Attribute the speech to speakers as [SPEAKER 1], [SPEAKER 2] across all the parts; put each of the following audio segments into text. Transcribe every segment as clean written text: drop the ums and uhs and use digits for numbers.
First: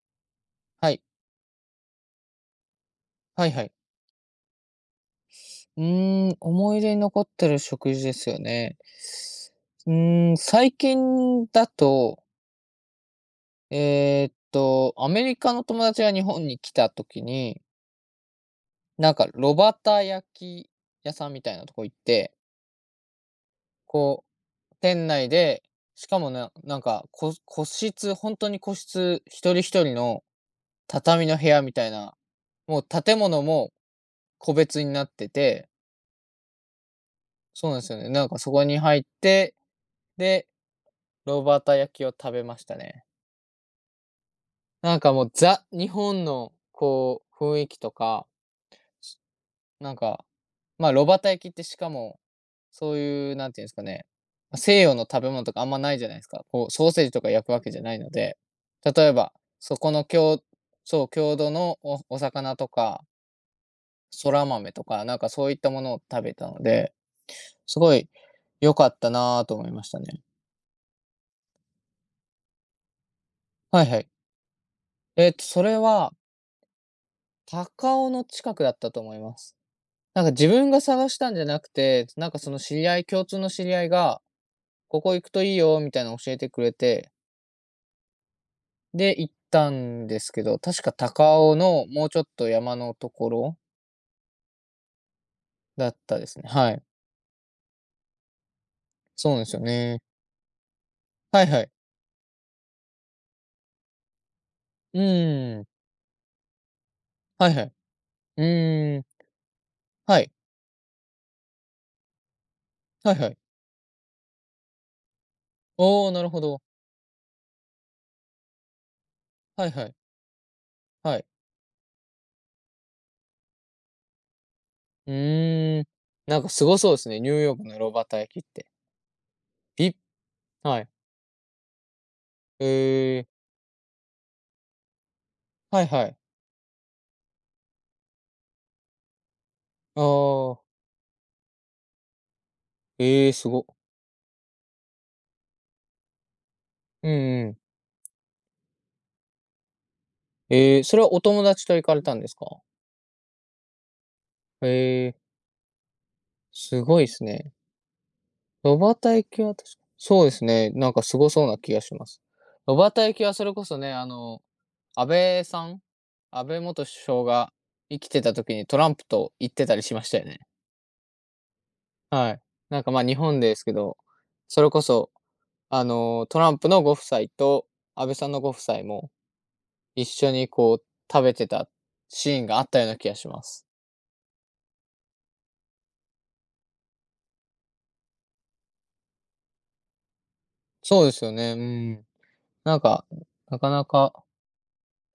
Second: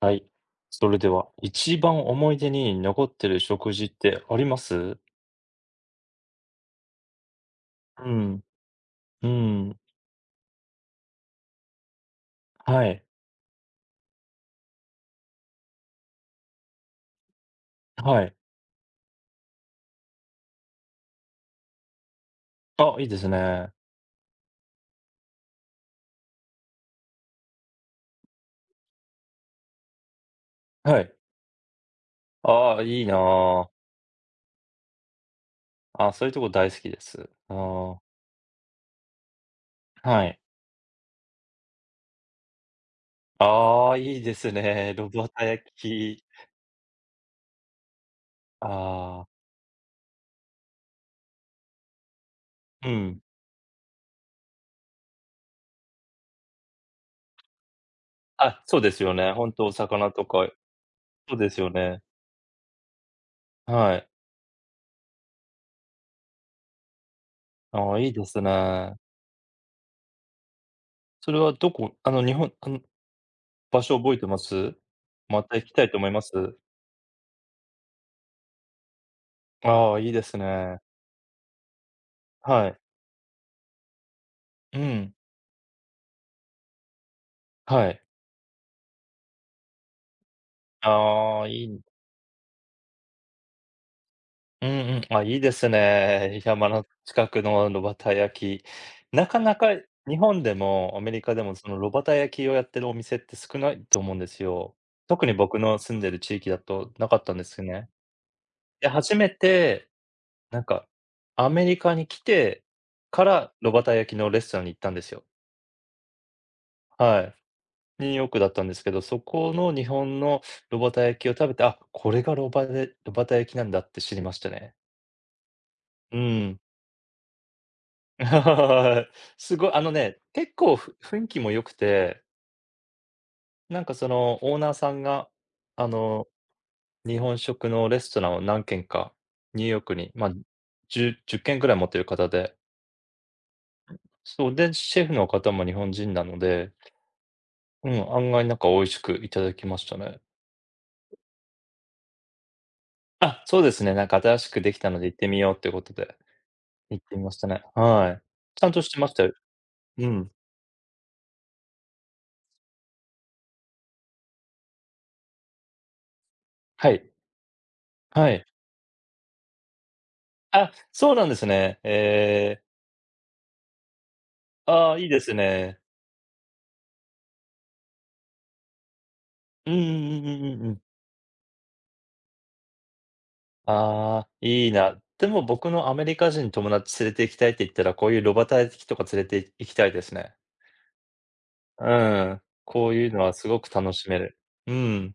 [SPEAKER 1] はい。そ
[SPEAKER 2] は
[SPEAKER 1] れ
[SPEAKER 2] い。
[SPEAKER 1] では、一番思い出に残ってる
[SPEAKER 2] はいは
[SPEAKER 1] 食
[SPEAKER 2] い。
[SPEAKER 1] 事ってあります？
[SPEAKER 2] 思い出に残ってる食事
[SPEAKER 1] う
[SPEAKER 2] ですよ
[SPEAKER 1] ん、
[SPEAKER 2] ね。
[SPEAKER 1] うん、
[SPEAKER 2] 最近だと、
[SPEAKER 1] はい、
[SPEAKER 2] アメリカの友達が日本に来た時に、
[SPEAKER 1] はい。
[SPEAKER 2] なんか炉端焼き屋さんみたいなとこ行って、
[SPEAKER 1] あ、いいですね。
[SPEAKER 2] こう、店内で、しかもな、なんか、こ個室、本当に個室、一人一人の
[SPEAKER 1] はい。
[SPEAKER 2] 畳の部屋みたいな、
[SPEAKER 1] あ
[SPEAKER 2] も
[SPEAKER 1] あ、
[SPEAKER 2] う
[SPEAKER 1] いい
[SPEAKER 2] 建物
[SPEAKER 1] な
[SPEAKER 2] も個別になってて、
[SPEAKER 1] あ。あ、そういうとこ大好きです。あ
[SPEAKER 2] そうなんですよ
[SPEAKER 1] あ、
[SPEAKER 2] ね。なんかそこに入って、
[SPEAKER 1] はい。
[SPEAKER 2] で、ロバータ焼きを食べましたね。
[SPEAKER 1] ああ、いいですね。
[SPEAKER 2] なん
[SPEAKER 1] 炉
[SPEAKER 2] かも
[SPEAKER 1] 端
[SPEAKER 2] う、
[SPEAKER 1] 焼
[SPEAKER 2] ザ、日
[SPEAKER 1] き。
[SPEAKER 2] 本のこう、雰囲気とか、
[SPEAKER 1] ああ、
[SPEAKER 2] なんか、まあ、炉タ焼きってしかも、
[SPEAKER 1] う
[SPEAKER 2] そう
[SPEAKER 1] ん。
[SPEAKER 2] いうなんていうんですかね、ま西洋の食べ物とかあんまないじゃないですか。こう、ソーセージとか焼くわけじゃないので、
[SPEAKER 1] あ、そうで
[SPEAKER 2] 例
[SPEAKER 1] す
[SPEAKER 2] え
[SPEAKER 1] よね。
[SPEAKER 2] ば、
[SPEAKER 1] ほんとお
[SPEAKER 2] そこの
[SPEAKER 1] 魚
[SPEAKER 2] き
[SPEAKER 1] とか、
[SPEAKER 2] そう、
[SPEAKER 1] そ
[SPEAKER 2] 郷
[SPEAKER 1] うで
[SPEAKER 2] 土
[SPEAKER 1] すよ
[SPEAKER 2] のお
[SPEAKER 1] ね。
[SPEAKER 2] お魚とか、
[SPEAKER 1] はい。
[SPEAKER 2] そら豆とか、なんかそういったものを食べたので、す
[SPEAKER 1] あ
[SPEAKER 2] ご
[SPEAKER 1] あ、い
[SPEAKER 2] い
[SPEAKER 1] いです
[SPEAKER 2] 良か
[SPEAKER 1] ね。
[SPEAKER 2] ったなぁと思いましたね。
[SPEAKER 1] それはどこ、日本、場
[SPEAKER 2] はい
[SPEAKER 1] 所
[SPEAKER 2] はい。
[SPEAKER 1] 覚えてます？また
[SPEAKER 2] そ
[SPEAKER 1] 行き
[SPEAKER 2] れ
[SPEAKER 1] たいと思い
[SPEAKER 2] は
[SPEAKER 1] ます？
[SPEAKER 2] 高尾の近くだったと思います。
[SPEAKER 1] ああ、いいで
[SPEAKER 2] なんか
[SPEAKER 1] す
[SPEAKER 2] 自分
[SPEAKER 1] ね。
[SPEAKER 2] が探したんじゃなくて、なんかその
[SPEAKER 1] は
[SPEAKER 2] 知
[SPEAKER 1] い。
[SPEAKER 2] り合い共通の知り合いが、
[SPEAKER 1] う
[SPEAKER 2] ここ
[SPEAKER 1] ん。
[SPEAKER 2] 行くといいよみたいなの教えてくれて、
[SPEAKER 1] はい。
[SPEAKER 2] で、行ったんですけど、確か高
[SPEAKER 1] ああ、
[SPEAKER 2] 尾
[SPEAKER 1] いい
[SPEAKER 2] のもうちょっと山のところ
[SPEAKER 1] うんうん。あ、いいです
[SPEAKER 2] だったです
[SPEAKER 1] ね。
[SPEAKER 2] ね。
[SPEAKER 1] 山
[SPEAKER 2] はい。
[SPEAKER 1] の近くの炉端焼き。な
[SPEAKER 2] そう
[SPEAKER 1] か
[SPEAKER 2] なんで
[SPEAKER 1] な
[SPEAKER 2] すよ
[SPEAKER 1] か
[SPEAKER 2] ね。
[SPEAKER 1] 日本でもアメリカで
[SPEAKER 2] はい
[SPEAKER 1] も、
[SPEAKER 2] は
[SPEAKER 1] そ
[SPEAKER 2] い。
[SPEAKER 1] の炉端焼きをやってるお店って少ないと思うんですよ。
[SPEAKER 2] う
[SPEAKER 1] 特に僕
[SPEAKER 2] ーん。
[SPEAKER 1] の住んでる地域だとなかったんで
[SPEAKER 2] はい
[SPEAKER 1] す
[SPEAKER 2] は
[SPEAKER 1] よ
[SPEAKER 2] い。
[SPEAKER 1] ね。
[SPEAKER 2] う
[SPEAKER 1] で、
[SPEAKER 2] ーん。
[SPEAKER 1] 初めて、
[SPEAKER 2] はい。
[SPEAKER 1] なんか、アメリカに来て
[SPEAKER 2] はい
[SPEAKER 1] か
[SPEAKER 2] はい。
[SPEAKER 1] ら炉端焼きのレストランに行ったんですよ。
[SPEAKER 2] おーなるほど。
[SPEAKER 1] はい。ニューヨークだったんですけど、そこ
[SPEAKER 2] はい
[SPEAKER 1] の
[SPEAKER 2] は
[SPEAKER 1] 日
[SPEAKER 2] い。
[SPEAKER 1] 本の炉端
[SPEAKER 2] は
[SPEAKER 1] 焼
[SPEAKER 2] い。
[SPEAKER 1] きを食べて、あ、これが炉バで炉端焼きなんだって知りましたね。
[SPEAKER 2] うーん。
[SPEAKER 1] う
[SPEAKER 2] なんか
[SPEAKER 1] ん。
[SPEAKER 2] すごそうですね、ニューヨークの炉端焼きって。
[SPEAKER 1] はい、すごい、あ
[SPEAKER 2] ピ
[SPEAKER 1] の
[SPEAKER 2] ッ
[SPEAKER 1] ね、結構
[SPEAKER 2] はい。
[SPEAKER 1] 雰囲気も良くて、
[SPEAKER 2] ええ。
[SPEAKER 1] なんかそのオーナーさんが、
[SPEAKER 2] はい
[SPEAKER 1] あ
[SPEAKER 2] はい。
[SPEAKER 1] の、日本食のレストランを何軒かニューヨーク
[SPEAKER 2] あ
[SPEAKER 1] に、まあ、
[SPEAKER 2] ー
[SPEAKER 1] 10、1軒ぐらい持ってる方で、
[SPEAKER 2] ええ、すご。
[SPEAKER 1] そう、で、シェフの方も日本人なので、
[SPEAKER 2] うんうん。
[SPEAKER 1] うん、案外なんか美味しくいただきましたね。
[SPEAKER 2] ええ、それはお友達と行かれたんですか？
[SPEAKER 1] あ、そうですね、なんか新しく
[SPEAKER 2] へ
[SPEAKER 1] できたので行
[SPEAKER 2] え、
[SPEAKER 1] ってみようってことで。
[SPEAKER 2] す
[SPEAKER 1] 行
[SPEAKER 2] ごい
[SPEAKER 1] っ
[SPEAKER 2] で
[SPEAKER 1] て
[SPEAKER 2] す
[SPEAKER 1] みました
[SPEAKER 2] ね。
[SPEAKER 1] ね。はい。ちゃん
[SPEAKER 2] 炉
[SPEAKER 1] とし
[SPEAKER 2] 端
[SPEAKER 1] てました
[SPEAKER 2] 焼
[SPEAKER 1] よ。
[SPEAKER 2] きは確か
[SPEAKER 1] う
[SPEAKER 2] そう
[SPEAKER 1] ん。
[SPEAKER 2] ですね、なんかすごそうな気がします。炉端焼きはそれこそね、あの、安倍さん安倍元
[SPEAKER 1] は
[SPEAKER 2] 首
[SPEAKER 1] い。
[SPEAKER 2] 相が生きて
[SPEAKER 1] は
[SPEAKER 2] た
[SPEAKER 1] い。
[SPEAKER 2] 時にトランプと行ってたりしましたよね。
[SPEAKER 1] あ、そうなんですね。
[SPEAKER 2] はい。
[SPEAKER 1] ええ、
[SPEAKER 2] なんか、ま、日本ですけど、それこ
[SPEAKER 1] ああ、いい
[SPEAKER 2] そ、
[SPEAKER 1] ですね。
[SPEAKER 2] あの、トランプのご夫妻と安倍さんのご夫妻も
[SPEAKER 1] うん
[SPEAKER 2] 一
[SPEAKER 1] うん
[SPEAKER 2] 緒
[SPEAKER 1] うん
[SPEAKER 2] に
[SPEAKER 1] うんう
[SPEAKER 2] こ
[SPEAKER 1] ん。
[SPEAKER 2] う食べてたシーンがあったような気がします。
[SPEAKER 1] ああ、いいな。でも僕のアメリカ人友達連れて行きたいって言ったら、こういう炉端焼きとか連れて行きたいですね。
[SPEAKER 2] そうですよね、う
[SPEAKER 1] う
[SPEAKER 2] ん。
[SPEAKER 1] ん。
[SPEAKER 2] なん
[SPEAKER 1] こう
[SPEAKER 2] か、
[SPEAKER 1] いうのはす
[SPEAKER 2] な
[SPEAKER 1] ご
[SPEAKER 2] か
[SPEAKER 1] く
[SPEAKER 2] な
[SPEAKER 1] 楽しめ
[SPEAKER 2] か、
[SPEAKER 1] る。うん。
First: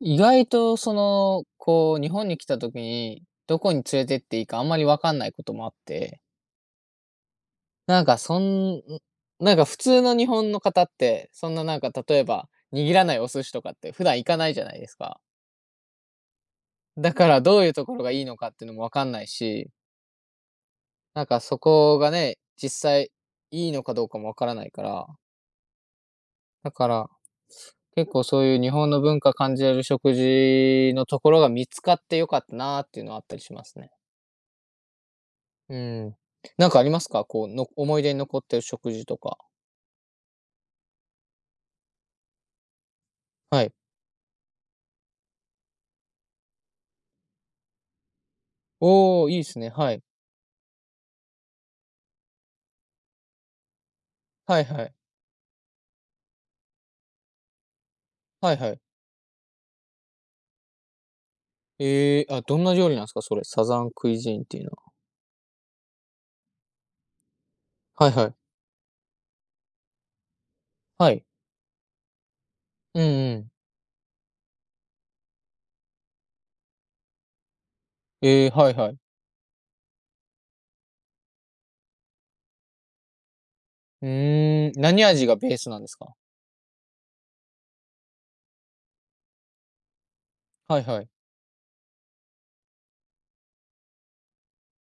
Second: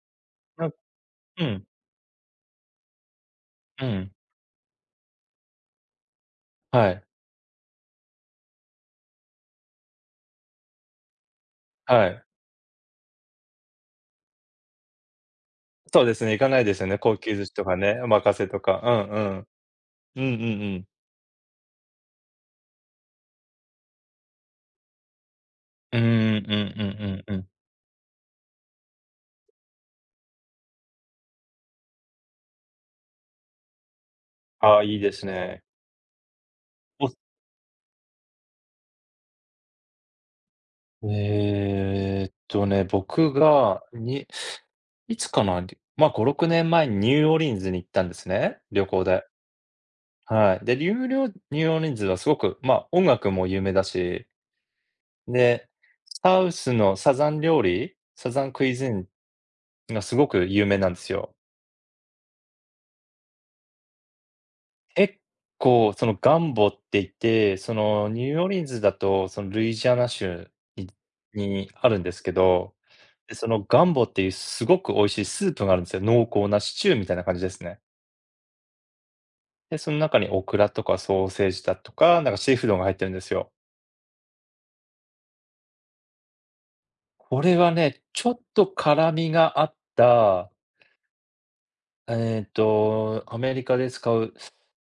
[SPEAKER 2] 意外
[SPEAKER 1] なん
[SPEAKER 2] とそ
[SPEAKER 1] う
[SPEAKER 2] の、
[SPEAKER 1] ん、
[SPEAKER 2] こう、日本に来た時に、どこに
[SPEAKER 1] う
[SPEAKER 2] 連れ
[SPEAKER 1] ん。
[SPEAKER 2] てっていいかあんまりわかんないこともあって、
[SPEAKER 1] はい、
[SPEAKER 2] なんかそんなんか普通の日本の方って、そんななんか
[SPEAKER 1] は
[SPEAKER 2] 例
[SPEAKER 1] い。
[SPEAKER 2] えば、握らないお寿司とかって普段行かないじゃないですか。
[SPEAKER 1] そうですね、行かないですよね。
[SPEAKER 2] だ
[SPEAKER 1] 高
[SPEAKER 2] か
[SPEAKER 1] 級
[SPEAKER 2] ら
[SPEAKER 1] 寿司
[SPEAKER 2] ど
[SPEAKER 1] と
[SPEAKER 2] ういう
[SPEAKER 1] か
[SPEAKER 2] とこ
[SPEAKER 1] ね、
[SPEAKER 2] ろ
[SPEAKER 1] お
[SPEAKER 2] がいい
[SPEAKER 1] 任
[SPEAKER 2] の
[SPEAKER 1] せ
[SPEAKER 2] かっ
[SPEAKER 1] と
[SPEAKER 2] ていうの
[SPEAKER 1] か。
[SPEAKER 2] もわ
[SPEAKER 1] う
[SPEAKER 2] か
[SPEAKER 1] ん
[SPEAKER 2] ん
[SPEAKER 1] う
[SPEAKER 2] ない
[SPEAKER 1] ん。
[SPEAKER 2] し、
[SPEAKER 1] うんうんうん。
[SPEAKER 2] なんかそこがね、実際いいのかどうかもわからないから、
[SPEAKER 1] うーん、うんう
[SPEAKER 2] だ
[SPEAKER 1] んう
[SPEAKER 2] か
[SPEAKER 1] んう
[SPEAKER 2] ら、
[SPEAKER 1] んうんうんうんうんうんうん。
[SPEAKER 2] 結構そういう日本の文化感じれる食事のところが見つかって良かったなっていうのはあったりしますね。
[SPEAKER 1] ああ、いいですね。
[SPEAKER 2] うん。なんかあります
[SPEAKER 1] お
[SPEAKER 2] か？こう、の思い出に残ってる食事とか。
[SPEAKER 1] ええとね、僕
[SPEAKER 2] はい。
[SPEAKER 1] が、にいつかな、まあ、5、6年前にニューオーリンズに行ったんですね、旅行
[SPEAKER 2] お
[SPEAKER 1] で。
[SPEAKER 2] お、いいですね。はい。
[SPEAKER 1] はい。で、ニューオーリンズはすごく、まあ、音楽も有名だし、
[SPEAKER 2] はいはい。
[SPEAKER 1] で、サウスのサザン料理、サザン
[SPEAKER 2] はい
[SPEAKER 1] ク
[SPEAKER 2] は
[SPEAKER 1] イ
[SPEAKER 2] い。
[SPEAKER 1] ズンがすごく有名なんですよ。
[SPEAKER 2] ええ、あ、どんな料理なんですか？それ、サザンクイジーンっていうのは。
[SPEAKER 1] 結構、そのガンボって言って、その
[SPEAKER 2] はいは
[SPEAKER 1] ニュ
[SPEAKER 2] い。
[SPEAKER 1] ーオーリンズだと、そのルイジアナ州に
[SPEAKER 2] はい。
[SPEAKER 1] にあるんですけど、
[SPEAKER 2] うん
[SPEAKER 1] で、
[SPEAKER 2] う
[SPEAKER 1] そ
[SPEAKER 2] ん。
[SPEAKER 1] のガンボっていうすごく美味しいスープがあるんですよ。濃厚なシチューみたいな感じですね。
[SPEAKER 2] ええ、はいはい。
[SPEAKER 1] で、その中にオクラとかソーセージだとか、なんかシーフードが入ってるんですよ。
[SPEAKER 2] 何味がベースなんですか？
[SPEAKER 1] これはね、ちょっと辛みがあった、
[SPEAKER 2] はいはい。
[SPEAKER 1] えっと、アメリカで使う、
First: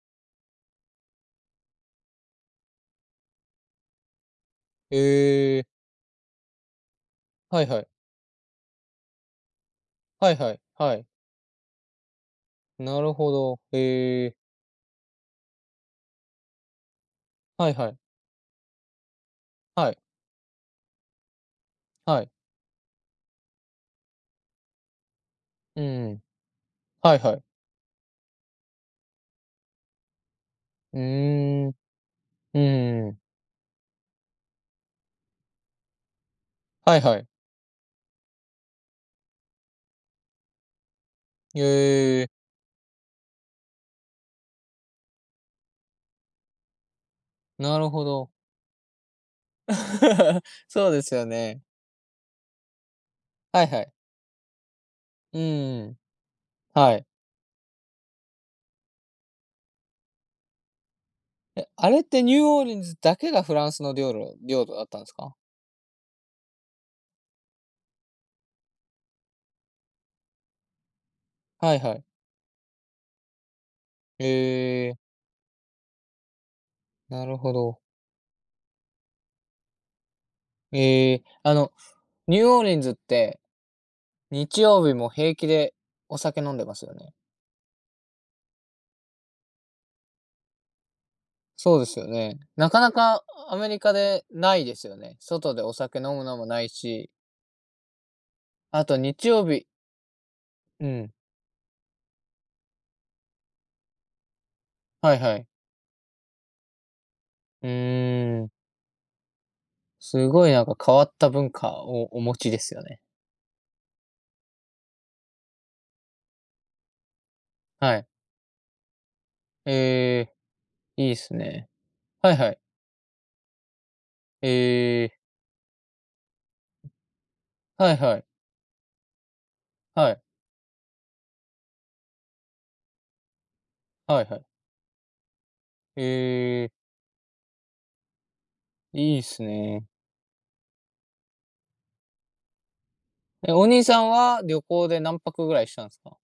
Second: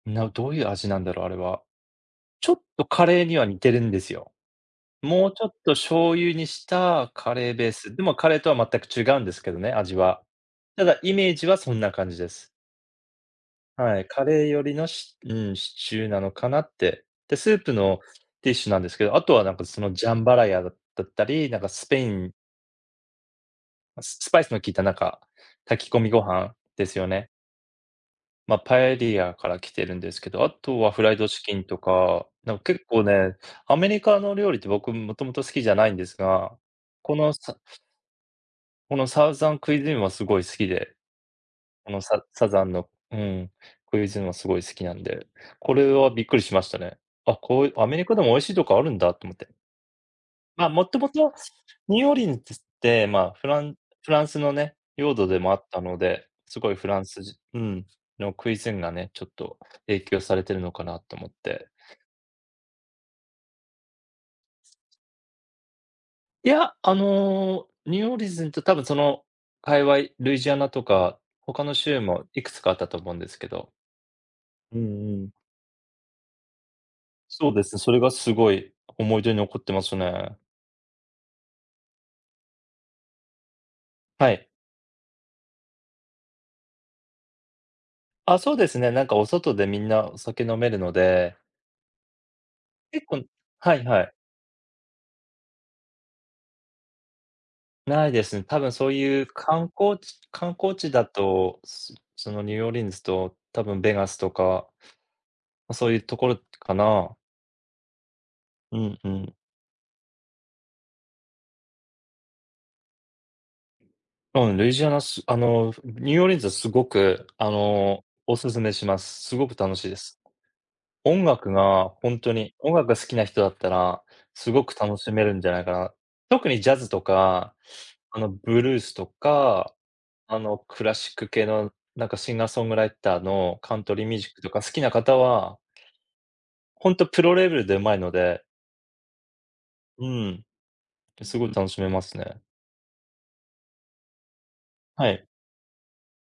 [SPEAKER 1] どういう味なんだろう、あれは。ちょっとカレーには似てるんですよ。
[SPEAKER 2] え
[SPEAKER 1] もうちょっ
[SPEAKER 2] え、
[SPEAKER 1] と醤油にしたカレー
[SPEAKER 2] はい
[SPEAKER 1] ベー
[SPEAKER 2] はい。
[SPEAKER 1] ス。でもカレーとは全く違うんですけどね、味は。
[SPEAKER 2] はいはい。
[SPEAKER 1] た
[SPEAKER 2] は
[SPEAKER 1] だ
[SPEAKER 2] い。
[SPEAKER 1] イメージはそんな感じです。
[SPEAKER 2] なるほど。
[SPEAKER 1] はい、カ
[SPEAKER 2] ええ。
[SPEAKER 1] レーよりのしうん、シチューなのかなって。で、スー
[SPEAKER 2] は
[SPEAKER 1] プ
[SPEAKER 2] いはい。
[SPEAKER 1] のティッシュなんですけど、あとはなんかそ
[SPEAKER 2] は
[SPEAKER 1] の
[SPEAKER 2] い。
[SPEAKER 1] ジャンバラヤだったり、なんかスペイ
[SPEAKER 2] は
[SPEAKER 1] ン、
[SPEAKER 2] い。
[SPEAKER 1] スパイスの効いたなんか
[SPEAKER 2] うん
[SPEAKER 1] 炊き込み
[SPEAKER 2] う
[SPEAKER 1] ご
[SPEAKER 2] ん。
[SPEAKER 1] 飯ですよ
[SPEAKER 2] はい
[SPEAKER 1] ね。
[SPEAKER 2] はい
[SPEAKER 1] まあ、パエリアから来てるんですけど、あとは
[SPEAKER 2] う
[SPEAKER 1] フライドチキン
[SPEAKER 2] んはいはいうーん。
[SPEAKER 1] とか、なん
[SPEAKER 2] うん
[SPEAKER 1] か結構
[SPEAKER 2] うんうん。
[SPEAKER 1] ね、アメリカの料理って僕もともと好きじゃないんですが、
[SPEAKER 2] はい
[SPEAKER 1] こ
[SPEAKER 2] はい。
[SPEAKER 1] のこのサウザンクイズインはすごい好きで、
[SPEAKER 2] え
[SPEAKER 1] この
[SPEAKER 2] え、
[SPEAKER 1] ザンのうん、クイズインはすごい好きなんで、これはびっくりしましたね。あ、こうい
[SPEAKER 2] な
[SPEAKER 1] うア
[SPEAKER 2] る
[SPEAKER 1] メ
[SPEAKER 2] ほ
[SPEAKER 1] リカでも
[SPEAKER 2] ど。
[SPEAKER 1] 美味しいとこあるんだと思って。まあ、も
[SPEAKER 2] そう
[SPEAKER 1] と
[SPEAKER 2] で
[SPEAKER 1] も
[SPEAKER 2] すよ
[SPEAKER 1] と
[SPEAKER 2] ね。
[SPEAKER 1] ニューオーリンズって、まあ、
[SPEAKER 2] はいはい。
[SPEAKER 1] フランスのね、領土で
[SPEAKER 2] う
[SPEAKER 1] もあったの
[SPEAKER 2] ん
[SPEAKER 1] で、すごいフ
[SPEAKER 2] は
[SPEAKER 1] ラン
[SPEAKER 2] い。
[SPEAKER 1] スじうん、のクイズインがね、ちょっと影響されてるのかなと思っ
[SPEAKER 2] え、
[SPEAKER 1] て。
[SPEAKER 2] あれってニューオーリンズだけがフランスの領土だったんですか？
[SPEAKER 1] いや、あの、ニューオーリンズと多分その界隈、ルイジアナとか、他の
[SPEAKER 2] はいは
[SPEAKER 1] 州
[SPEAKER 2] い。
[SPEAKER 1] もいくつかあったと思うんですけど。
[SPEAKER 2] え
[SPEAKER 1] う
[SPEAKER 2] え、
[SPEAKER 1] んうん。
[SPEAKER 2] なる
[SPEAKER 1] そ
[SPEAKER 2] ほ
[SPEAKER 1] うです
[SPEAKER 2] ど。
[SPEAKER 1] ね、それがすごい思い出に残ってますね。
[SPEAKER 2] ええ、あの、ニューオーリンズって、
[SPEAKER 1] はい。
[SPEAKER 2] 日曜日も平気でお酒飲んでますよね。
[SPEAKER 1] あ、そうですね、なんかお外でみんなお酒飲めるので、
[SPEAKER 2] そうですよね。なかな
[SPEAKER 1] 結
[SPEAKER 2] か
[SPEAKER 1] 構
[SPEAKER 2] アメ
[SPEAKER 1] は
[SPEAKER 2] リ
[SPEAKER 1] い
[SPEAKER 2] カ
[SPEAKER 1] はい。
[SPEAKER 2] でないですよね。外でお酒飲むのもないし、
[SPEAKER 1] ないですね。多分
[SPEAKER 2] あ
[SPEAKER 1] そう
[SPEAKER 2] と
[SPEAKER 1] いう
[SPEAKER 2] 日曜日
[SPEAKER 1] 観光
[SPEAKER 2] う
[SPEAKER 1] 地だ
[SPEAKER 2] ん、
[SPEAKER 1] と、そのニューオーリンズと多分ベガスとか、
[SPEAKER 2] はいはい。
[SPEAKER 1] ま、そういうところかな。
[SPEAKER 2] うーん、
[SPEAKER 1] うんうん。
[SPEAKER 2] すごいなんか変わった文化をお持ちですよね。
[SPEAKER 1] うん、ルイジアナすあの、ニューオーリンズはすごく、あ
[SPEAKER 2] は
[SPEAKER 1] の、
[SPEAKER 2] い。
[SPEAKER 1] お勧めします。すごく楽しいです。
[SPEAKER 2] ええ、いいっ
[SPEAKER 1] 音
[SPEAKER 2] す
[SPEAKER 1] 楽
[SPEAKER 2] ね。
[SPEAKER 1] が本
[SPEAKER 2] は
[SPEAKER 1] 当
[SPEAKER 2] いは
[SPEAKER 1] に、
[SPEAKER 2] い。
[SPEAKER 1] 音楽が好きな人だったら、
[SPEAKER 2] え
[SPEAKER 1] すごく楽し
[SPEAKER 2] え、
[SPEAKER 1] めるんじゃないかな。特にジャズとか、
[SPEAKER 2] はいは
[SPEAKER 1] あ
[SPEAKER 2] い。
[SPEAKER 1] の、ブルースとか、
[SPEAKER 2] はい。
[SPEAKER 1] あの、クラシック系の、なんかシンガーソングライターのカントリーミュー
[SPEAKER 2] はい
[SPEAKER 1] ジッ
[SPEAKER 2] は
[SPEAKER 1] ク
[SPEAKER 2] い。
[SPEAKER 1] とか好きな方は、
[SPEAKER 2] ええ、
[SPEAKER 1] ほんとプロレベルで上手いので、
[SPEAKER 2] いいっすね。
[SPEAKER 1] うん、すごい楽しめますね。
[SPEAKER 2] え、お兄さんは旅行で
[SPEAKER 1] は
[SPEAKER 2] 何
[SPEAKER 1] い。
[SPEAKER 2] 泊ぐらいしたんすか？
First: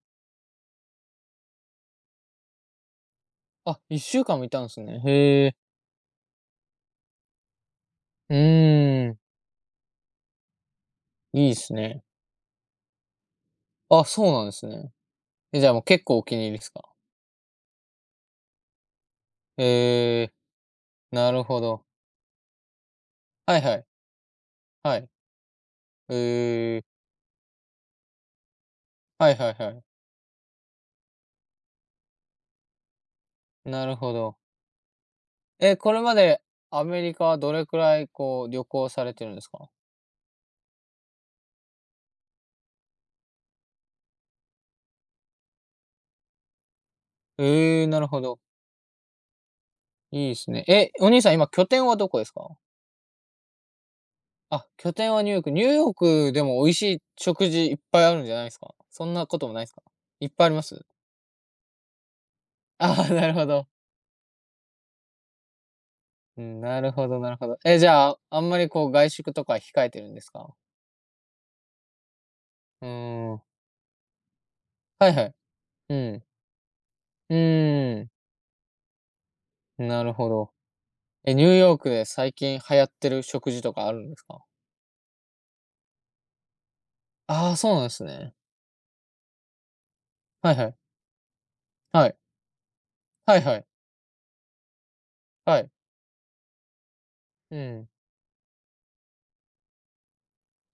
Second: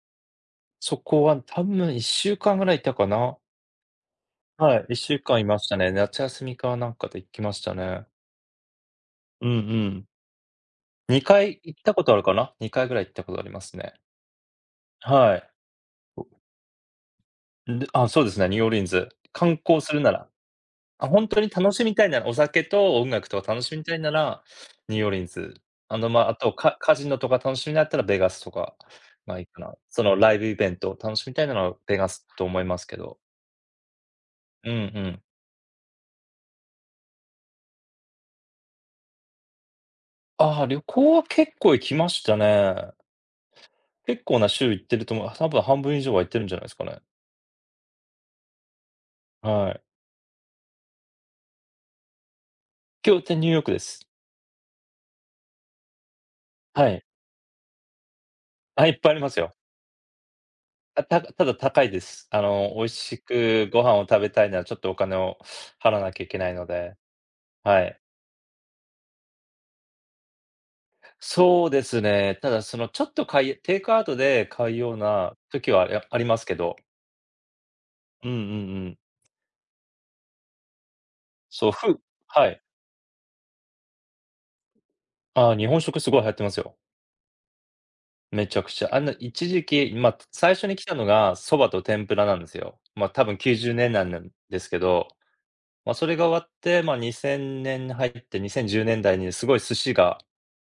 [SPEAKER 1] そこは多分1週間ぐらいいたかな。
[SPEAKER 2] あ、1週間もいたん
[SPEAKER 1] は
[SPEAKER 2] す
[SPEAKER 1] い、
[SPEAKER 2] ね。
[SPEAKER 1] 1週間い
[SPEAKER 2] へえ、
[SPEAKER 1] ましたね。夏休みかなんかで行きましたね。
[SPEAKER 2] うーん、
[SPEAKER 1] うんうん。2
[SPEAKER 2] いいっ
[SPEAKER 1] 回
[SPEAKER 2] す
[SPEAKER 1] 行ったこ
[SPEAKER 2] ね。
[SPEAKER 1] とあるかな、2回ぐらい行ったことありますね。
[SPEAKER 2] あ、そうなんですね。
[SPEAKER 1] はい。
[SPEAKER 2] え、じゃあもう結構お気に入りっすか？
[SPEAKER 1] あ、そうですね、ニューオーリンズ。観光するな
[SPEAKER 2] え
[SPEAKER 1] ら、
[SPEAKER 2] え、
[SPEAKER 1] あ、本
[SPEAKER 2] な
[SPEAKER 1] 当
[SPEAKER 2] る
[SPEAKER 1] に
[SPEAKER 2] ほ
[SPEAKER 1] 楽し
[SPEAKER 2] ど。
[SPEAKER 1] みたいなら、お酒と音楽とか
[SPEAKER 2] はい
[SPEAKER 1] 楽し
[SPEAKER 2] は
[SPEAKER 1] み
[SPEAKER 2] い。
[SPEAKER 1] たいなら、ニ
[SPEAKER 2] は
[SPEAKER 1] ューオ
[SPEAKER 2] い。
[SPEAKER 1] ーリンズ。あの、まあ、あと、
[SPEAKER 2] ええ、
[SPEAKER 1] カジノとか楽しみだったらベガスとか
[SPEAKER 2] はい
[SPEAKER 1] がいい
[SPEAKER 2] はい
[SPEAKER 1] か
[SPEAKER 2] は
[SPEAKER 1] な。
[SPEAKER 2] い。
[SPEAKER 1] そのライブイベントを楽しみたいならベガスと思いますけど。
[SPEAKER 2] なるほど。
[SPEAKER 1] うんうん。
[SPEAKER 2] え、これまでアメリカはどれくらいこう旅行されてるんですか？
[SPEAKER 1] ああ、旅行は結構行きましたね。結構な週行ってると思う。多分半分以上は行ってるんじゃないですかね。
[SPEAKER 2] ええ、なるほど。
[SPEAKER 1] はい。
[SPEAKER 2] いいですね。え、お兄さん今拠点はどこですか？
[SPEAKER 1] 今日ってニューヨークです。
[SPEAKER 2] あ、拠点はニューヨーク。ニューヨークでも美味し
[SPEAKER 1] は
[SPEAKER 2] い
[SPEAKER 1] い。
[SPEAKER 2] 食事いっぱいあるんじゃないですか？
[SPEAKER 1] あ、いっ
[SPEAKER 2] そ
[SPEAKER 1] ぱい
[SPEAKER 2] ん
[SPEAKER 1] あり
[SPEAKER 2] な
[SPEAKER 1] ま
[SPEAKER 2] こ
[SPEAKER 1] す
[SPEAKER 2] と
[SPEAKER 1] よ。
[SPEAKER 2] もないですか？いっぱいあります？
[SPEAKER 1] あ、たただ高いです。あの、美味
[SPEAKER 2] ああ、
[SPEAKER 1] し
[SPEAKER 2] なるほど。
[SPEAKER 1] くご飯を食べたいなら、ちょっとお金を払わなきゃいけ
[SPEAKER 2] う
[SPEAKER 1] ない
[SPEAKER 2] ん、
[SPEAKER 1] の
[SPEAKER 2] なる
[SPEAKER 1] で、
[SPEAKER 2] ほどなるほど。え、
[SPEAKER 1] は
[SPEAKER 2] じ
[SPEAKER 1] い。
[SPEAKER 2] ゃあ、あんまりこう外食とか控えてるんですか？
[SPEAKER 1] そうですね。ただそ
[SPEAKER 2] う
[SPEAKER 1] のちょっと
[SPEAKER 2] ーん。
[SPEAKER 1] テイクアウトで買うよう
[SPEAKER 2] はいは
[SPEAKER 1] な
[SPEAKER 2] い。
[SPEAKER 1] 時は、
[SPEAKER 2] う
[SPEAKER 1] あ
[SPEAKER 2] ん。
[SPEAKER 1] りますけど。
[SPEAKER 2] うーん、
[SPEAKER 1] うんうんうん。
[SPEAKER 2] なるほど。え、ニュー
[SPEAKER 1] そう、
[SPEAKER 2] ヨーク
[SPEAKER 1] ふう
[SPEAKER 2] で最
[SPEAKER 1] は
[SPEAKER 2] 近
[SPEAKER 1] い。
[SPEAKER 2] 流行ってる食事とかあるんですか？
[SPEAKER 1] ああ、日本食すごい流行ってますよ。
[SPEAKER 2] ああ、そうなんですね。
[SPEAKER 1] めちゃくちゃ。あの、一時期、ま、
[SPEAKER 2] は
[SPEAKER 1] 最
[SPEAKER 2] い
[SPEAKER 1] 初
[SPEAKER 2] は
[SPEAKER 1] に
[SPEAKER 2] い。
[SPEAKER 1] 来たのが蕎麦と天
[SPEAKER 2] は
[SPEAKER 1] ぷ
[SPEAKER 2] い。
[SPEAKER 1] らなんですよ。ま、多分
[SPEAKER 2] はいはい。
[SPEAKER 1] 90年なんですけど、
[SPEAKER 2] はい。
[SPEAKER 1] ま、それが終わって、ま、
[SPEAKER 2] う
[SPEAKER 1] 2000年
[SPEAKER 2] ん。
[SPEAKER 1] に入って2010年代にすごい寿司が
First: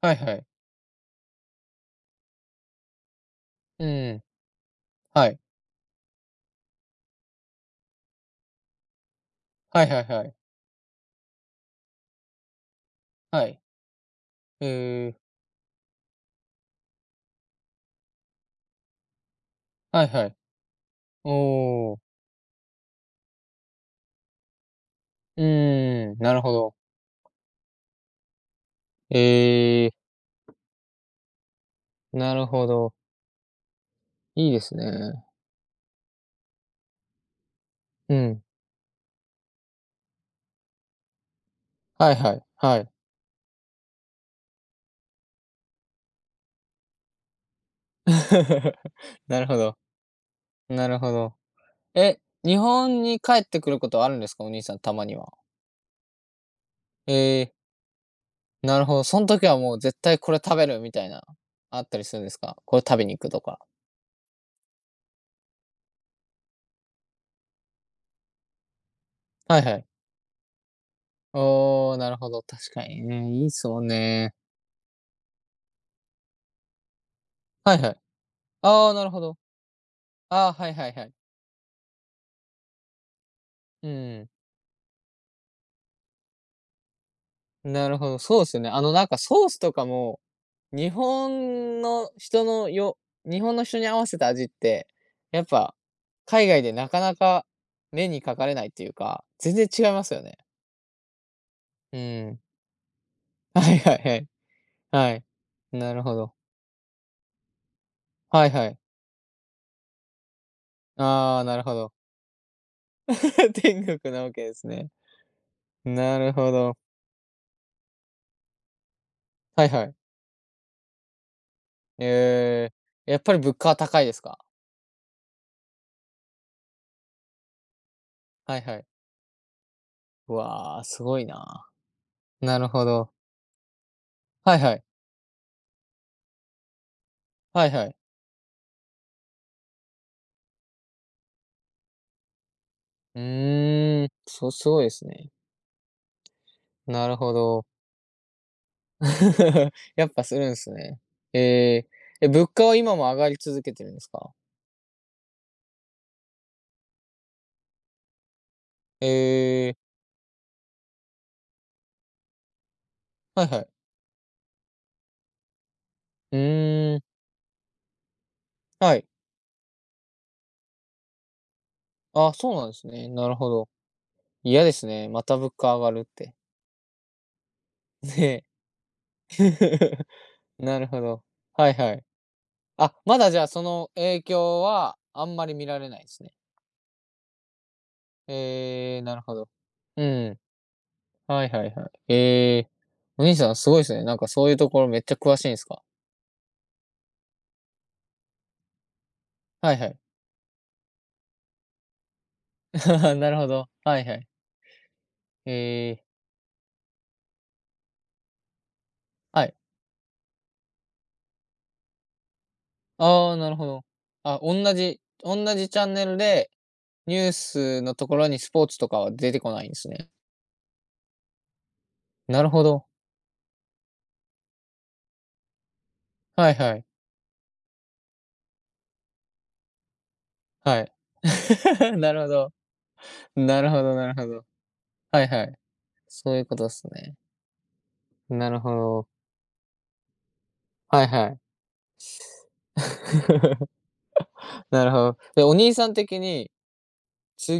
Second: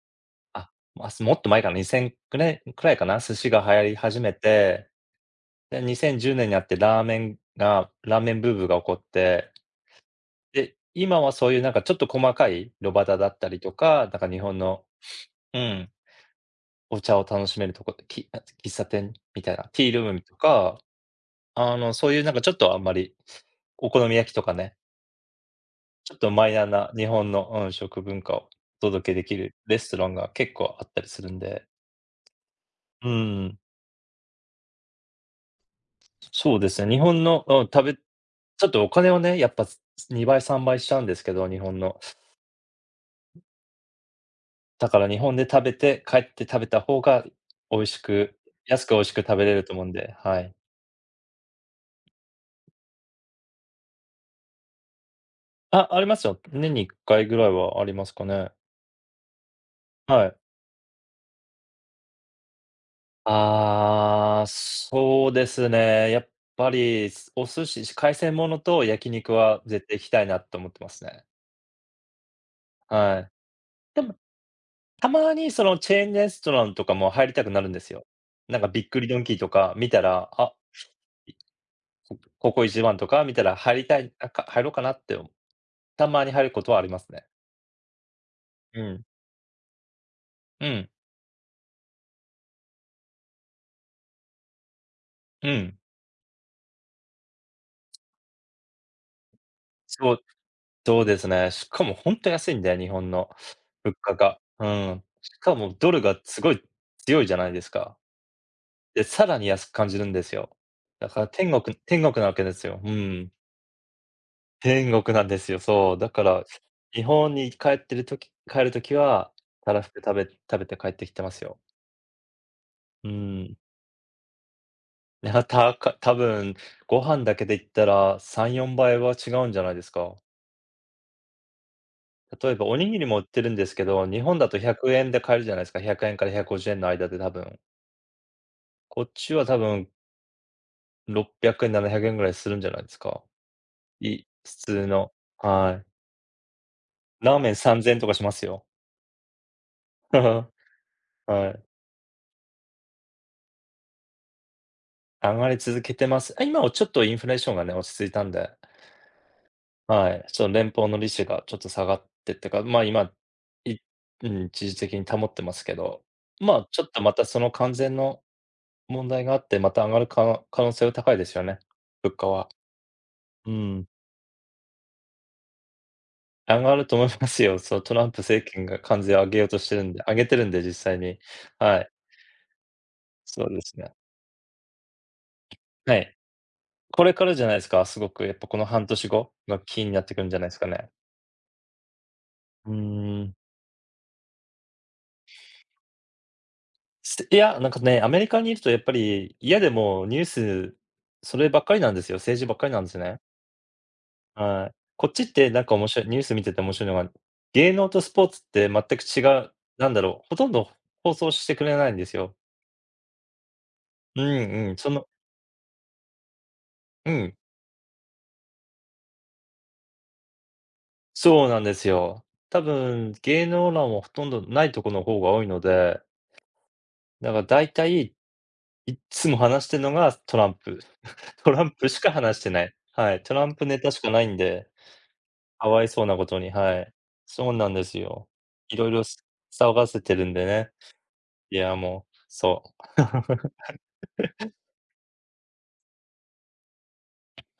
[SPEAKER 2] はいはい。
[SPEAKER 1] あ、ま、もっと前かな、2000くらいかな、寿司が流行
[SPEAKER 2] う
[SPEAKER 1] り始
[SPEAKER 2] ん。
[SPEAKER 1] めて、
[SPEAKER 2] はい。
[SPEAKER 1] で、2010年になってラーメンがラーメンブームが起こって、
[SPEAKER 2] はいはいはい。
[SPEAKER 1] で、今はそういうなんかちょっと細かい炉端だっ
[SPEAKER 2] は
[SPEAKER 1] たり
[SPEAKER 2] い。
[SPEAKER 1] とか、なんか日本
[SPEAKER 2] え
[SPEAKER 1] の、
[SPEAKER 2] え、
[SPEAKER 1] うん、お茶を楽しめるとこって、喫茶店みたいな、ティール
[SPEAKER 2] はい
[SPEAKER 1] ーム
[SPEAKER 2] は
[SPEAKER 1] と
[SPEAKER 2] い。
[SPEAKER 1] か、あ
[SPEAKER 2] お
[SPEAKER 1] の、
[SPEAKER 2] お、
[SPEAKER 1] そういうなんかちょっとあんまり、お好み焼きとかね、
[SPEAKER 2] う
[SPEAKER 1] ちょ
[SPEAKER 2] ー
[SPEAKER 1] っ
[SPEAKER 2] ん、
[SPEAKER 1] と
[SPEAKER 2] なる
[SPEAKER 1] マ
[SPEAKER 2] ほ
[SPEAKER 1] イナー
[SPEAKER 2] ど。
[SPEAKER 1] な日本の、うん、食文化をお届けできるレ
[SPEAKER 2] え
[SPEAKER 1] ス
[SPEAKER 2] え、
[SPEAKER 1] トランが結構あったりするんで。
[SPEAKER 2] なるほど。
[SPEAKER 1] うん。
[SPEAKER 2] いいですね。
[SPEAKER 1] そうですね、日本の、ち
[SPEAKER 2] うん。
[SPEAKER 1] ょっとお金をね、やっぱ、す2倍、3倍しちゃうんですけど、日本の。
[SPEAKER 2] はいはい、はい。
[SPEAKER 1] だから日本で食べて、帰って食べた方が美味しく安 く美味しく食
[SPEAKER 2] な
[SPEAKER 1] べ
[SPEAKER 2] る
[SPEAKER 1] れ
[SPEAKER 2] ほ
[SPEAKER 1] ると
[SPEAKER 2] ど、
[SPEAKER 1] 思うんで、はい。
[SPEAKER 2] なるほど。え、日本に帰ってくることはあるんですか？お兄さん、たまには。
[SPEAKER 1] あ、ありますよ。年に1
[SPEAKER 2] え
[SPEAKER 1] 回ぐらい
[SPEAKER 2] え、
[SPEAKER 1] はありますかね。
[SPEAKER 2] なるほど。そん時はもう絶対
[SPEAKER 1] は
[SPEAKER 2] こ
[SPEAKER 1] い。
[SPEAKER 2] れ食べるみたいな、あったりするんですか？これ食べに行くとか。
[SPEAKER 1] ああ、そうですね。やっぱり、お寿司、海鮮ものと焼肉
[SPEAKER 2] はい
[SPEAKER 1] は
[SPEAKER 2] はい。
[SPEAKER 1] 絶対行きたいなと思ってますね。
[SPEAKER 2] おお、なるほど、確かに
[SPEAKER 1] はい。
[SPEAKER 2] ね、いいっすもん
[SPEAKER 1] でも、
[SPEAKER 2] ね。
[SPEAKER 1] たまにそのチェーンレストランとかも入りたくなるん
[SPEAKER 2] は
[SPEAKER 1] で
[SPEAKER 2] い
[SPEAKER 1] す
[SPEAKER 2] はい。
[SPEAKER 1] よ。なんかび
[SPEAKER 2] あ
[SPEAKER 1] っ
[SPEAKER 2] あ、
[SPEAKER 1] く
[SPEAKER 2] な
[SPEAKER 1] り
[SPEAKER 2] る
[SPEAKER 1] ド
[SPEAKER 2] ほ
[SPEAKER 1] ンキー
[SPEAKER 2] ど。
[SPEAKER 1] とか見たら、
[SPEAKER 2] ああ、
[SPEAKER 1] あ、
[SPEAKER 2] はいはいはい。
[SPEAKER 1] いこここ一番とか見たら入り
[SPEAKER 2] う
[SPEAKER 1] たい、
[SPEAKER 2] ん
[SPEAKER 1] 入ろうかなって、う。たまに入ることはありますね。
[SPEAKER 2] なるほど、そうですよね。
[SPEAKER 1] う
[SPEAKER 2] あの、な
[SPEAKER 1] ん。
[SPEAKER 2] んかソースとかも、
[SPEAKER 1] うん。
[SPEAKER 2] 日本の人のよ日本の人に合わせた味って、やっ
[SPEAKER 1] う
[SPEAKER 2] ぱ
[SPEAKER 1] ん。
[SPEAKER 2] 海外でなかなか目にかかれないっていうか、全然違いま
[SPEAKER 1] そ
[SPEAKER 2] す
[SPEAKER 1] う、
[SPEAKER 2] よね。
[SPEAKER 1] そうですね。しかも
[SPEAKER 2] う
[SPEAKER 1] ほんと
[SPEAKER 2] ん。
[SPEAKER 1] 安いんだよ日本の
[SPEAKER 2] はいは
[SPEAKER 1] 物
[SPEAKER 2] い
[SPEAKER 1] 価
[SPEAKER 2] はい。
[SPEAKER 1] が。うん。
[SPEAKER 2] はい。
[SPEAKER 1] しかもド
[SPEAKER 2] な
[SPEAKER 1] ル
[SPEAKER 2] るほ
[SPEAKER 1] が
[SPEAKER 2] ど。
[SPEAKER 1] すごい強いじゃないですか。
[SPEAKER 2] はいはい。
[SPEAKER 1] で、さらに安く感じるんですよ。だから
[SPEAKER 2] ああ、なるほど。
[SPEAKER 1] 天国なわけですよ。うん。
[SPEAKER 2] 天国なわけですね。
[SPEAKER 1] 天国なんですよ。そう。だ
[SPEAKER 2] な
[SPEAKER 1] か
[SPEAKER 2] る
[SPEAKER 1] ら、
[SPEAKER 2] ほど。
[SPEAKER 1] 日本に帰ってる時帰るときは、
[SPEAKER 2] はい
[SPEAKER 1] たら
[SPEAKER 2] は
[SPEAKER 1] ふく
[SPEAKER 2] い。
[SPEAKER 1] 食べて帰ってきてますよ。
[SPEAKER 2] え
[SPEAKER 1] う
[SPEAKER 2] え、やっぱり
[SPEAKER 1] ー
[SPEAKER 2] 物
[SPEAKER 1] ん。
[SPEAKER 2] 価は高いですか？
[SPEAKER 1] いや、多分、ご飯だけで言ったら3、
[SPEAKER 2] はいは
[SPEAKER 1] 4
[SPEAKER 2] い。
[SPEAKER 1] 倍は違うんじゃないですか。
[SPEAKER 2] うわあ、すごいな。
[SPEAKER 1] 例え
[SPEAKER 2] な
[SPEAKER 1] ば
[SPEAKER 2] る
[SPEAKER 1] お
[SPEAKER 2] ほ
[SPEAKER 1] にぎり
[SPEAKER 2] ど。
[SPEAKER 1] も売ってるんですけど、日本だ
[SPEAKER 2] は
[SPEAKER 1] と
[SPEAKER 2] いはい。
[SPEAKER 1] 100円で買えるじゃないですか。100円から150円の間で多分。
[SPEAKER 2] はいはい。
[SPEAKER 1] こっちは多分600円、700円ぐらいするんじゃないです
[SPEAKER 2] う
[SPEAKER 1] か。
[SPEAKER 2] ーん、そう、
[SPEAKER 1] 普
[SPEAKER 2] すごい
[SPEAKER 1] 通
[SPEAKER 2] です
[SPEAKER 1] の、
[SPEAKER 2] ね。
[SPEAKER 1] はい。
[SPEAKER 2] なるほ
[SPEAKER 1] ラーメン
[SPEAKER 2] ど。
[SPEAKER 1] 3000円とかしますよ。
[SPEAKER 2] やっぱする んすね。え
[SPEAKER 1] はい。
[SPEAKER 2] え、え、物価は今も上がり続けてるんですか？
[SPEAKER 1] 上がり続けてます。あ、今はちょっとインフレーションがね、落ち着いたんで、
[SPEAKER 2] ええ、
[SPEAKER 1] はい、ちょっと連邦の利子がちょっと下がってってか、まあ、今、
[SPEAKER 2] はいはい。
[SPEAKER 1] いうん、一時的に保ってますけど、
[SPEAKER 2] う
[SPEAKER 1] まあ、ちょっ
[SPEAKER 2] ーん、
[SPEAKER 1] とまたその関税の
[SPEAKER 2] はい。
[SPEAKER 1] 問題があって、また上がるか可能性は高いですよね、物価
[SPEAKER 2] あ、
[SPEAKER 1] は。
[SPEAKER 2] そうなんですね。なるほ
[SPEAKER 1] う
[SPEAKER 2] ど。
[SPEAKER 1] ん、
[SPEAKER 2] 嫌ですね、また物価上がるって。
[SPEAKER 1] 上がると思いますよ。そう、トランプ
[SPEAKER 2] ね
[SPEAKER 1] 政権が関税を
[SPEAKER 2] え。
[SPEAKER 1] 上げようとしてるん で上げてるんで、実
[SPEAKER 2] なる
[SPEAKER 1] 際
[SPEAKER 2] ほ
[SPEAKER 1] に。
[SPEAKER 2] ど。はい
[SPEAKER 1] はい、
[SPEAKER 2] はい。あ、まだじゃ
[SPEAKER 1] そ
[SPEAKER 2] あ、
[SPEAKER 1] うで
[SPEAKER 2] そ
[SPEAKER 1] す
[SPEAKER 2] の
[SPEAKER 1] ね。
[SPEAKER 2] 影響はあんまり見られ
[SPEAKER 1] は
[SPEAKER 2] ないで
[SPEAKER 1] い。
[SPEAKER 2] すね。
[SPEAKER 1] これからじゃないですか、すごくやっぱこの半
[SPEAKER 2] ええ、
[SPEAKER 1] 年
[SPEAKER 2] なる
[SPEAKER 1] 後
[SPEAKER 2] ほど。
[SPEAKER 1] がキーにな
[SPEAKER 2] う
[SPEAKER 1] ってくるんじゃ
[SPEAKER 2] ん、
[SPEAKER 1] ないですかね。
[SPEAKER 2] はいはいはい。ええ、
[SPEAKER 1] うー
[SPEAKER 2] お
[SPEAKER 1] ん。
[SPEAKER 2] 兄さんすごいですね。なんかそういうところめっちゃ詳しいんですか？
[SPEAKER 1] いや、なんかね、アメリカにいるとやっぱり、嫌で
[SPEAKER 2] はいはい。
[SPEAKER 1] もニュース、そればっかりなんですよ。政治ばっかりなんです ね。
[SPEAKER 2] なるほど。はいはい。
[SPEAKER 1] はい。こっちってなんか面
[SPEAKER 2] え
[SPEAKER 1] 白
[SPEAKER 2] ー
[SPEAKER 1] い、ニュース見てて面白いのが、芸能とスポーツって全く違
[SPEAKER 2] は
[SPEAKER 1] う、
[SPEAKER 2] い。
[SPEAKER 1] なんだろう、ほとんど放送してくれないんですよ。
[SPEAKER 2] ああ、なるほど。
[SPEAKER 1] う
[SPEAKER 2] あ、
[SPEAKER 1] んう
[SPEAKER 2] 同
[SPEAKER 1] ん、
[SPEAKER 2] じ同じチャンネルで、
[SPEAKER 1] う
[SPEAKER 2] ニュー
[SPEAKER 1] ん、
[SPEAKER 2] スのところにスポーツとかは出てこないんですね。
[SPEAKER 1] そうなんですよ。
[SPEAKER 2] なる
[SPEAKER 1] 多
[SPEAKER 2] ほど。
[SPEAKER 1] 分芸能欄はほとんどないとこの方が多いので、
[SPEAKER 2] はいはい。
[SPEAKER 1] だから大体いつも話してるのがトランプ。
[SPEAKER 2] はい。
[SPEAKER 1] トランプ しか
[SPEAKER 2] なるほ
[SPEAKER 1] 話して
[SPEAKER 2] ど。
[SPEAKER 1] ない。はい、トラン
[SPEAKER 2] な
[SPEAKER 1] プ
[SPEAKER 2] るほ
[SPEAKER 1] ネタ
[SPEAKER 2] ど
[SPEAKER 1] しか
[SPEAKER 2] な
[SPEAKER 1] な
[SPEAKER 2] るほ
[SPEAKER 1] いん
[SPEAKER 2] ど。
[SPEAKER 1] で、
[SPEAKER 2] はいはい。
[SPEAKER 1] かわいそうなこ
[SPEAKER 2] そう
[SPEAKER 1] と
[SPEAKER 2] いう
[SPEAKER 1] に、
[SPEAKER 2] ことっ
[SPEAKER 1] は
[SPEAKER 2] す
[SPEAKER 1] い。
[SPEAKER 2] ね。
[SPEAKER 1] そうなんですよ。
[SPEAKER 2] なるほ
[SPEAKER 1] いろいろ
[SPEAKER 2] ど。
[SPEAKER 1] す騒がせてるんでね。
[SPEAKER 2] はいはい。
[SPEAKER 1] いや、もう、そう。
[SPEAKER 2] なるほど。で、お兄さん的に、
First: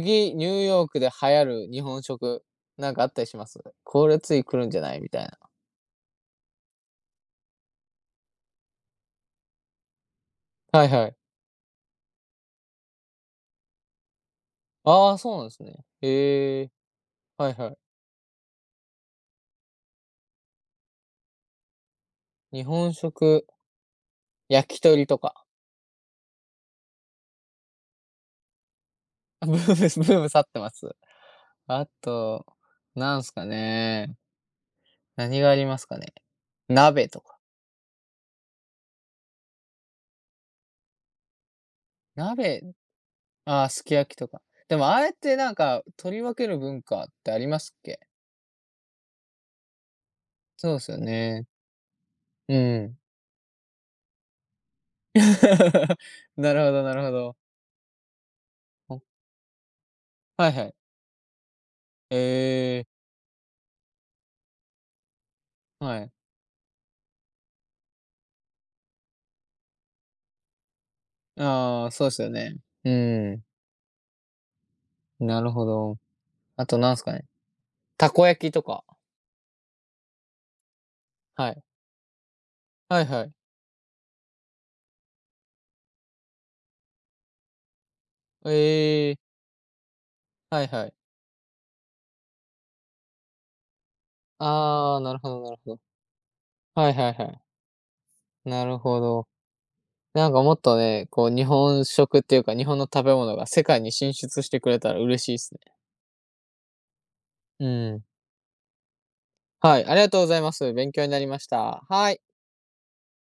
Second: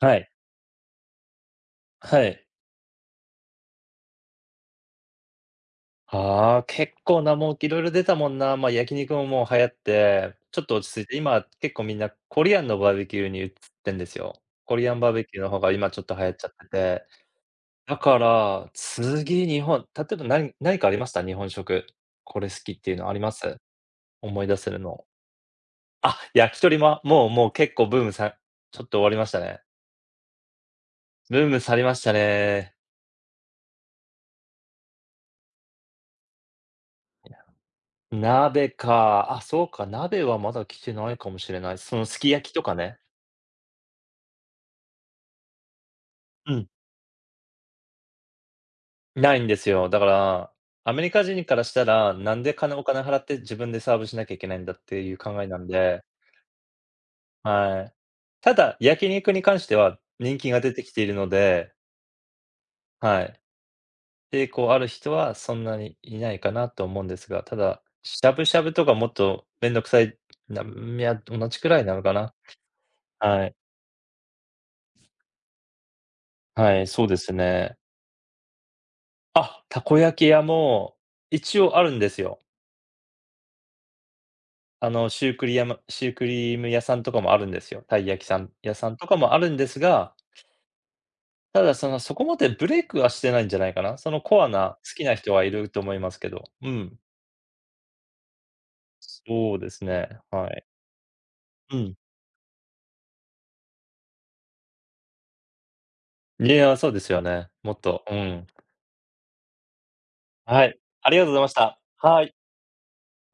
[SPEAKER 1] はい、
[SPEAKER 2] ニューヨークで流行る日本
[SPEAKER 1] は
[SPEAKER 2] 食、
[SPEAKER 1] い。
[SPEAKER 2] なんかあったりします？これつい来るんじゃないみたいな。
[SPEAKER 1] ああ、結構もういろいろ出たもんな。ま、焼肉ももう流行って、ちょっと
[SPEAKER 2] は
[SPEAKER 1] 落
[SPEAKER 2] い
[SPEAKER 1] ち着い
[SPEAKER 2] は
[SPEAKER 1] て、
[SPEAKER 2] い。
[SPEAKER 1] 今結構みんなコリアンのバーベキューに移ってんですよ。コリアンバ
[SPEAKER 2] あ
[SPEAKER 1] ー
[SPEAKER 2] あ、
[SPEAKER 1] ベ
[SPEAKER 2] そ
[SPEAKER 1] キ
[SPEAKER 2] う
[SPEAKER 1] ュー
[SPEAKER 2] なん
[SPEAKER 1] の
[SPEAKER 2] で
[SPEAKER 1] 方
[SPEAKER 2] す
[SPEAKER 1] が
[SPEAKER 2] ね。
[SPEAKER 1] 今ちょっと流行っちゃっ
[SPEAKER 2] へ
[SPEAKER 1] て
[SPEAKER 2] え、
[SPEAKER 1] て。
[SPEAKER 2] はいはい。
[SPEAKER 1] だから、次日本、例えば何かありました？日本食。これ好
[SPEAKER 2] 日
[SPEAKER 1] きって
[SPEAKER 2] 本
[SPEAKER 1] いうのありま
[SPEAKER 2] 食、
[SPEAKER 1] す？思い出せ
[SPEAKER 2] 焼
[SPEAKER 1] る
[SPEAKER 2] き
[SPEAKER 1] の。
[SPEAKER 2] 鳥とか、
[SPEAKER 1] あ、焼き鳥も、もう結構ブームさちょっと終わりましたね。
[SPEAKER 2] ブーム去ってます。
[SPEAKER 1] ブーム去り
[SPEAKER 2] あ
[SPEAKER 1] ました
[SPEAKER 2] と、
[SPEAKER 1] ね。
[SPEAKER 2] なんすかね、何がありますかね。鍋とか。
[SPEAKER 1] 鍋か、あ、そうか、鍋はまだ来てないかもしれない。そのすき焼き
[SPEAKER 2] 鍋、
[SPEAKER 1] とかね。
[SPEAKER 2] ああ、すき焼きとか。でも、ああやってなんか、取り分け
[SPEAKER 1] う
[SPEAKER 2] る
[SPEAKER 1] ん、
[SPEAKER 2] 文化ってありますっけ？
[SPEAKER 1] ないんですよ。だから、
[SPEAKER 2] そうです
[SPEAKER 1] ア
[SPEAKER 2] よ
[SPEAKER 1] メリカ人
[SPEAKER 2] ね。
[SPEAKER 1] からしたら、なんで
[SPEAKER 2] う
[SPEAKER 1] お
[SPEAKER 2] ん。
[SPEAKER 1] 金払って自分でサーブしなきゃいけないんだっていう考えなん で、
[SPEAKER 2] なるほどなるほど。
[SPEAKER 1] はい。ただ、
[SPEAKER 2] お
[SPEAKER 1] 焼肉に関しては人
[SPEAKER 2] は
[SPEAKER 1] 気
[SPEAKER 2] い
[SPEAKER 1] が
[SPEAKER 2] は
[SPEAKER 1] 出
[SPEAKER 2] い。
[SPEAKER 1] てきているので、
[SPEAKER 2] ええ、
[SPEAKER 1] はい。抵抗ある人はそんな
[SPEAKER 2] は
[SPEAKER 1] に
[SPEAKER 2] い。
[SPEAKER 1] いないかなと思うんですが、ただ、しゃぶしゃぶとかもっとめんどくさい、な、いや、同じくらい
[SPEAKER 2] ああ、
[SPEAKER 1] なの
[SPEAKER 2] そうで
[SPEAKER 1] か
[SPEAKER 2] すよ
[SPEAKER 1] な。
[SPEAKER 2] ね。うん、
[SPEAKER 1] はい。
[SPEAKER 2] なるほど。あと
[SPEAKER 1] はい、
[SPEAKER 2] なん
[SPEAKER 1] そ
[SPEAKER 2] す
[SPEAKER 1] う
[SPEAKER 2] か
[SPEAKER 1] で
[SPEAKER 2] ね、
[SPEAKER 1] すね。
[SPEAKER 2] たこ焼きとか、
[SPEAKER 1] あ、たこ焼き屋も
[SPEAKER 2] は
[SPEAKER 1] 一
[SPEAKER 2] い。
[SPEAKER 1] 応あるんですよ。
[SPEAKER 2] はいはい。
[SPEAKER 1] あの、シュークリーム屋さんとかもあるんですよ。たい焼きさん屋さんと
[SPEAKER 2] え
[SPEAKER 1] か
[SPEAKER 2] え、
[SPEAKER 1] もあるんですが、
[SPEAKER 2] はいはい。
[SPEAKER 1] ただその、そこまでブレイクはしてないんじゃないかな。そのコアな好
[SPEAKER 2] ああ、
[SPEAKER 1] き
[SPEAKER 2] な
[SPEAKER 1] な
[SPEAKER 2] るほ
[SPEAKER 1] 人は
[SPEAKER 2] ど
[SPEAKER 1] い
[SPEAKER 2] なる
[SPEAKER 1] る
[SPEAKER 2] ほ
[SPEAKER 1] と
[SPEAKER 2] ど。
[SPEAKER 1] 思いますけど。う
[SPEAKER 2] はい
[SPEAKER 1] ん。
[SPEAKER 2] はいはい。なるほど。
[SPEAKER 1] そうですね、
[SPEAKER 2] なんか
[SPEAKER 1] は
[SPEAKER 2] もっ
[SPEAKER 1] い。
[SPEAKER 2] とね、こう日
[SPEAKER 1] う
[SPEAKER 2] 本
[SPEAKER 1] ん。
[SPEAKER 2] 食っていうか、日本の食べ物が世界に進出してくれたら嬉しいっすね。
[SPEAKER 1] いや、そうですよね。
[SPEAKER 2] う
[SPEAKER 1] もっと、
[SPEAKER 2] ん。
[SPEAKER 1] うん。
[SPEAKER 2] はい、ありがとうございま
[SPEAKER 1] は
[SPEAKER 2] す。
[SPEAKER 1] い、
[SPEAKER 2] 勉強に
[SPEAKER 1] あり
[SPEAKER 2] な
[SPEAKER 1] が
[SPEAKER 2] り
[SPEAKER 1] とうご
[SPEAKER 2] ま
[SPEAKER 1] ざい
[SPEAKER 2] し
[SPEAKER 1] ました。
[SPEAKER 2] た。は
[SPEAKER 1] は
[SPEAKER 2] い。
[SPEAKER 1] い。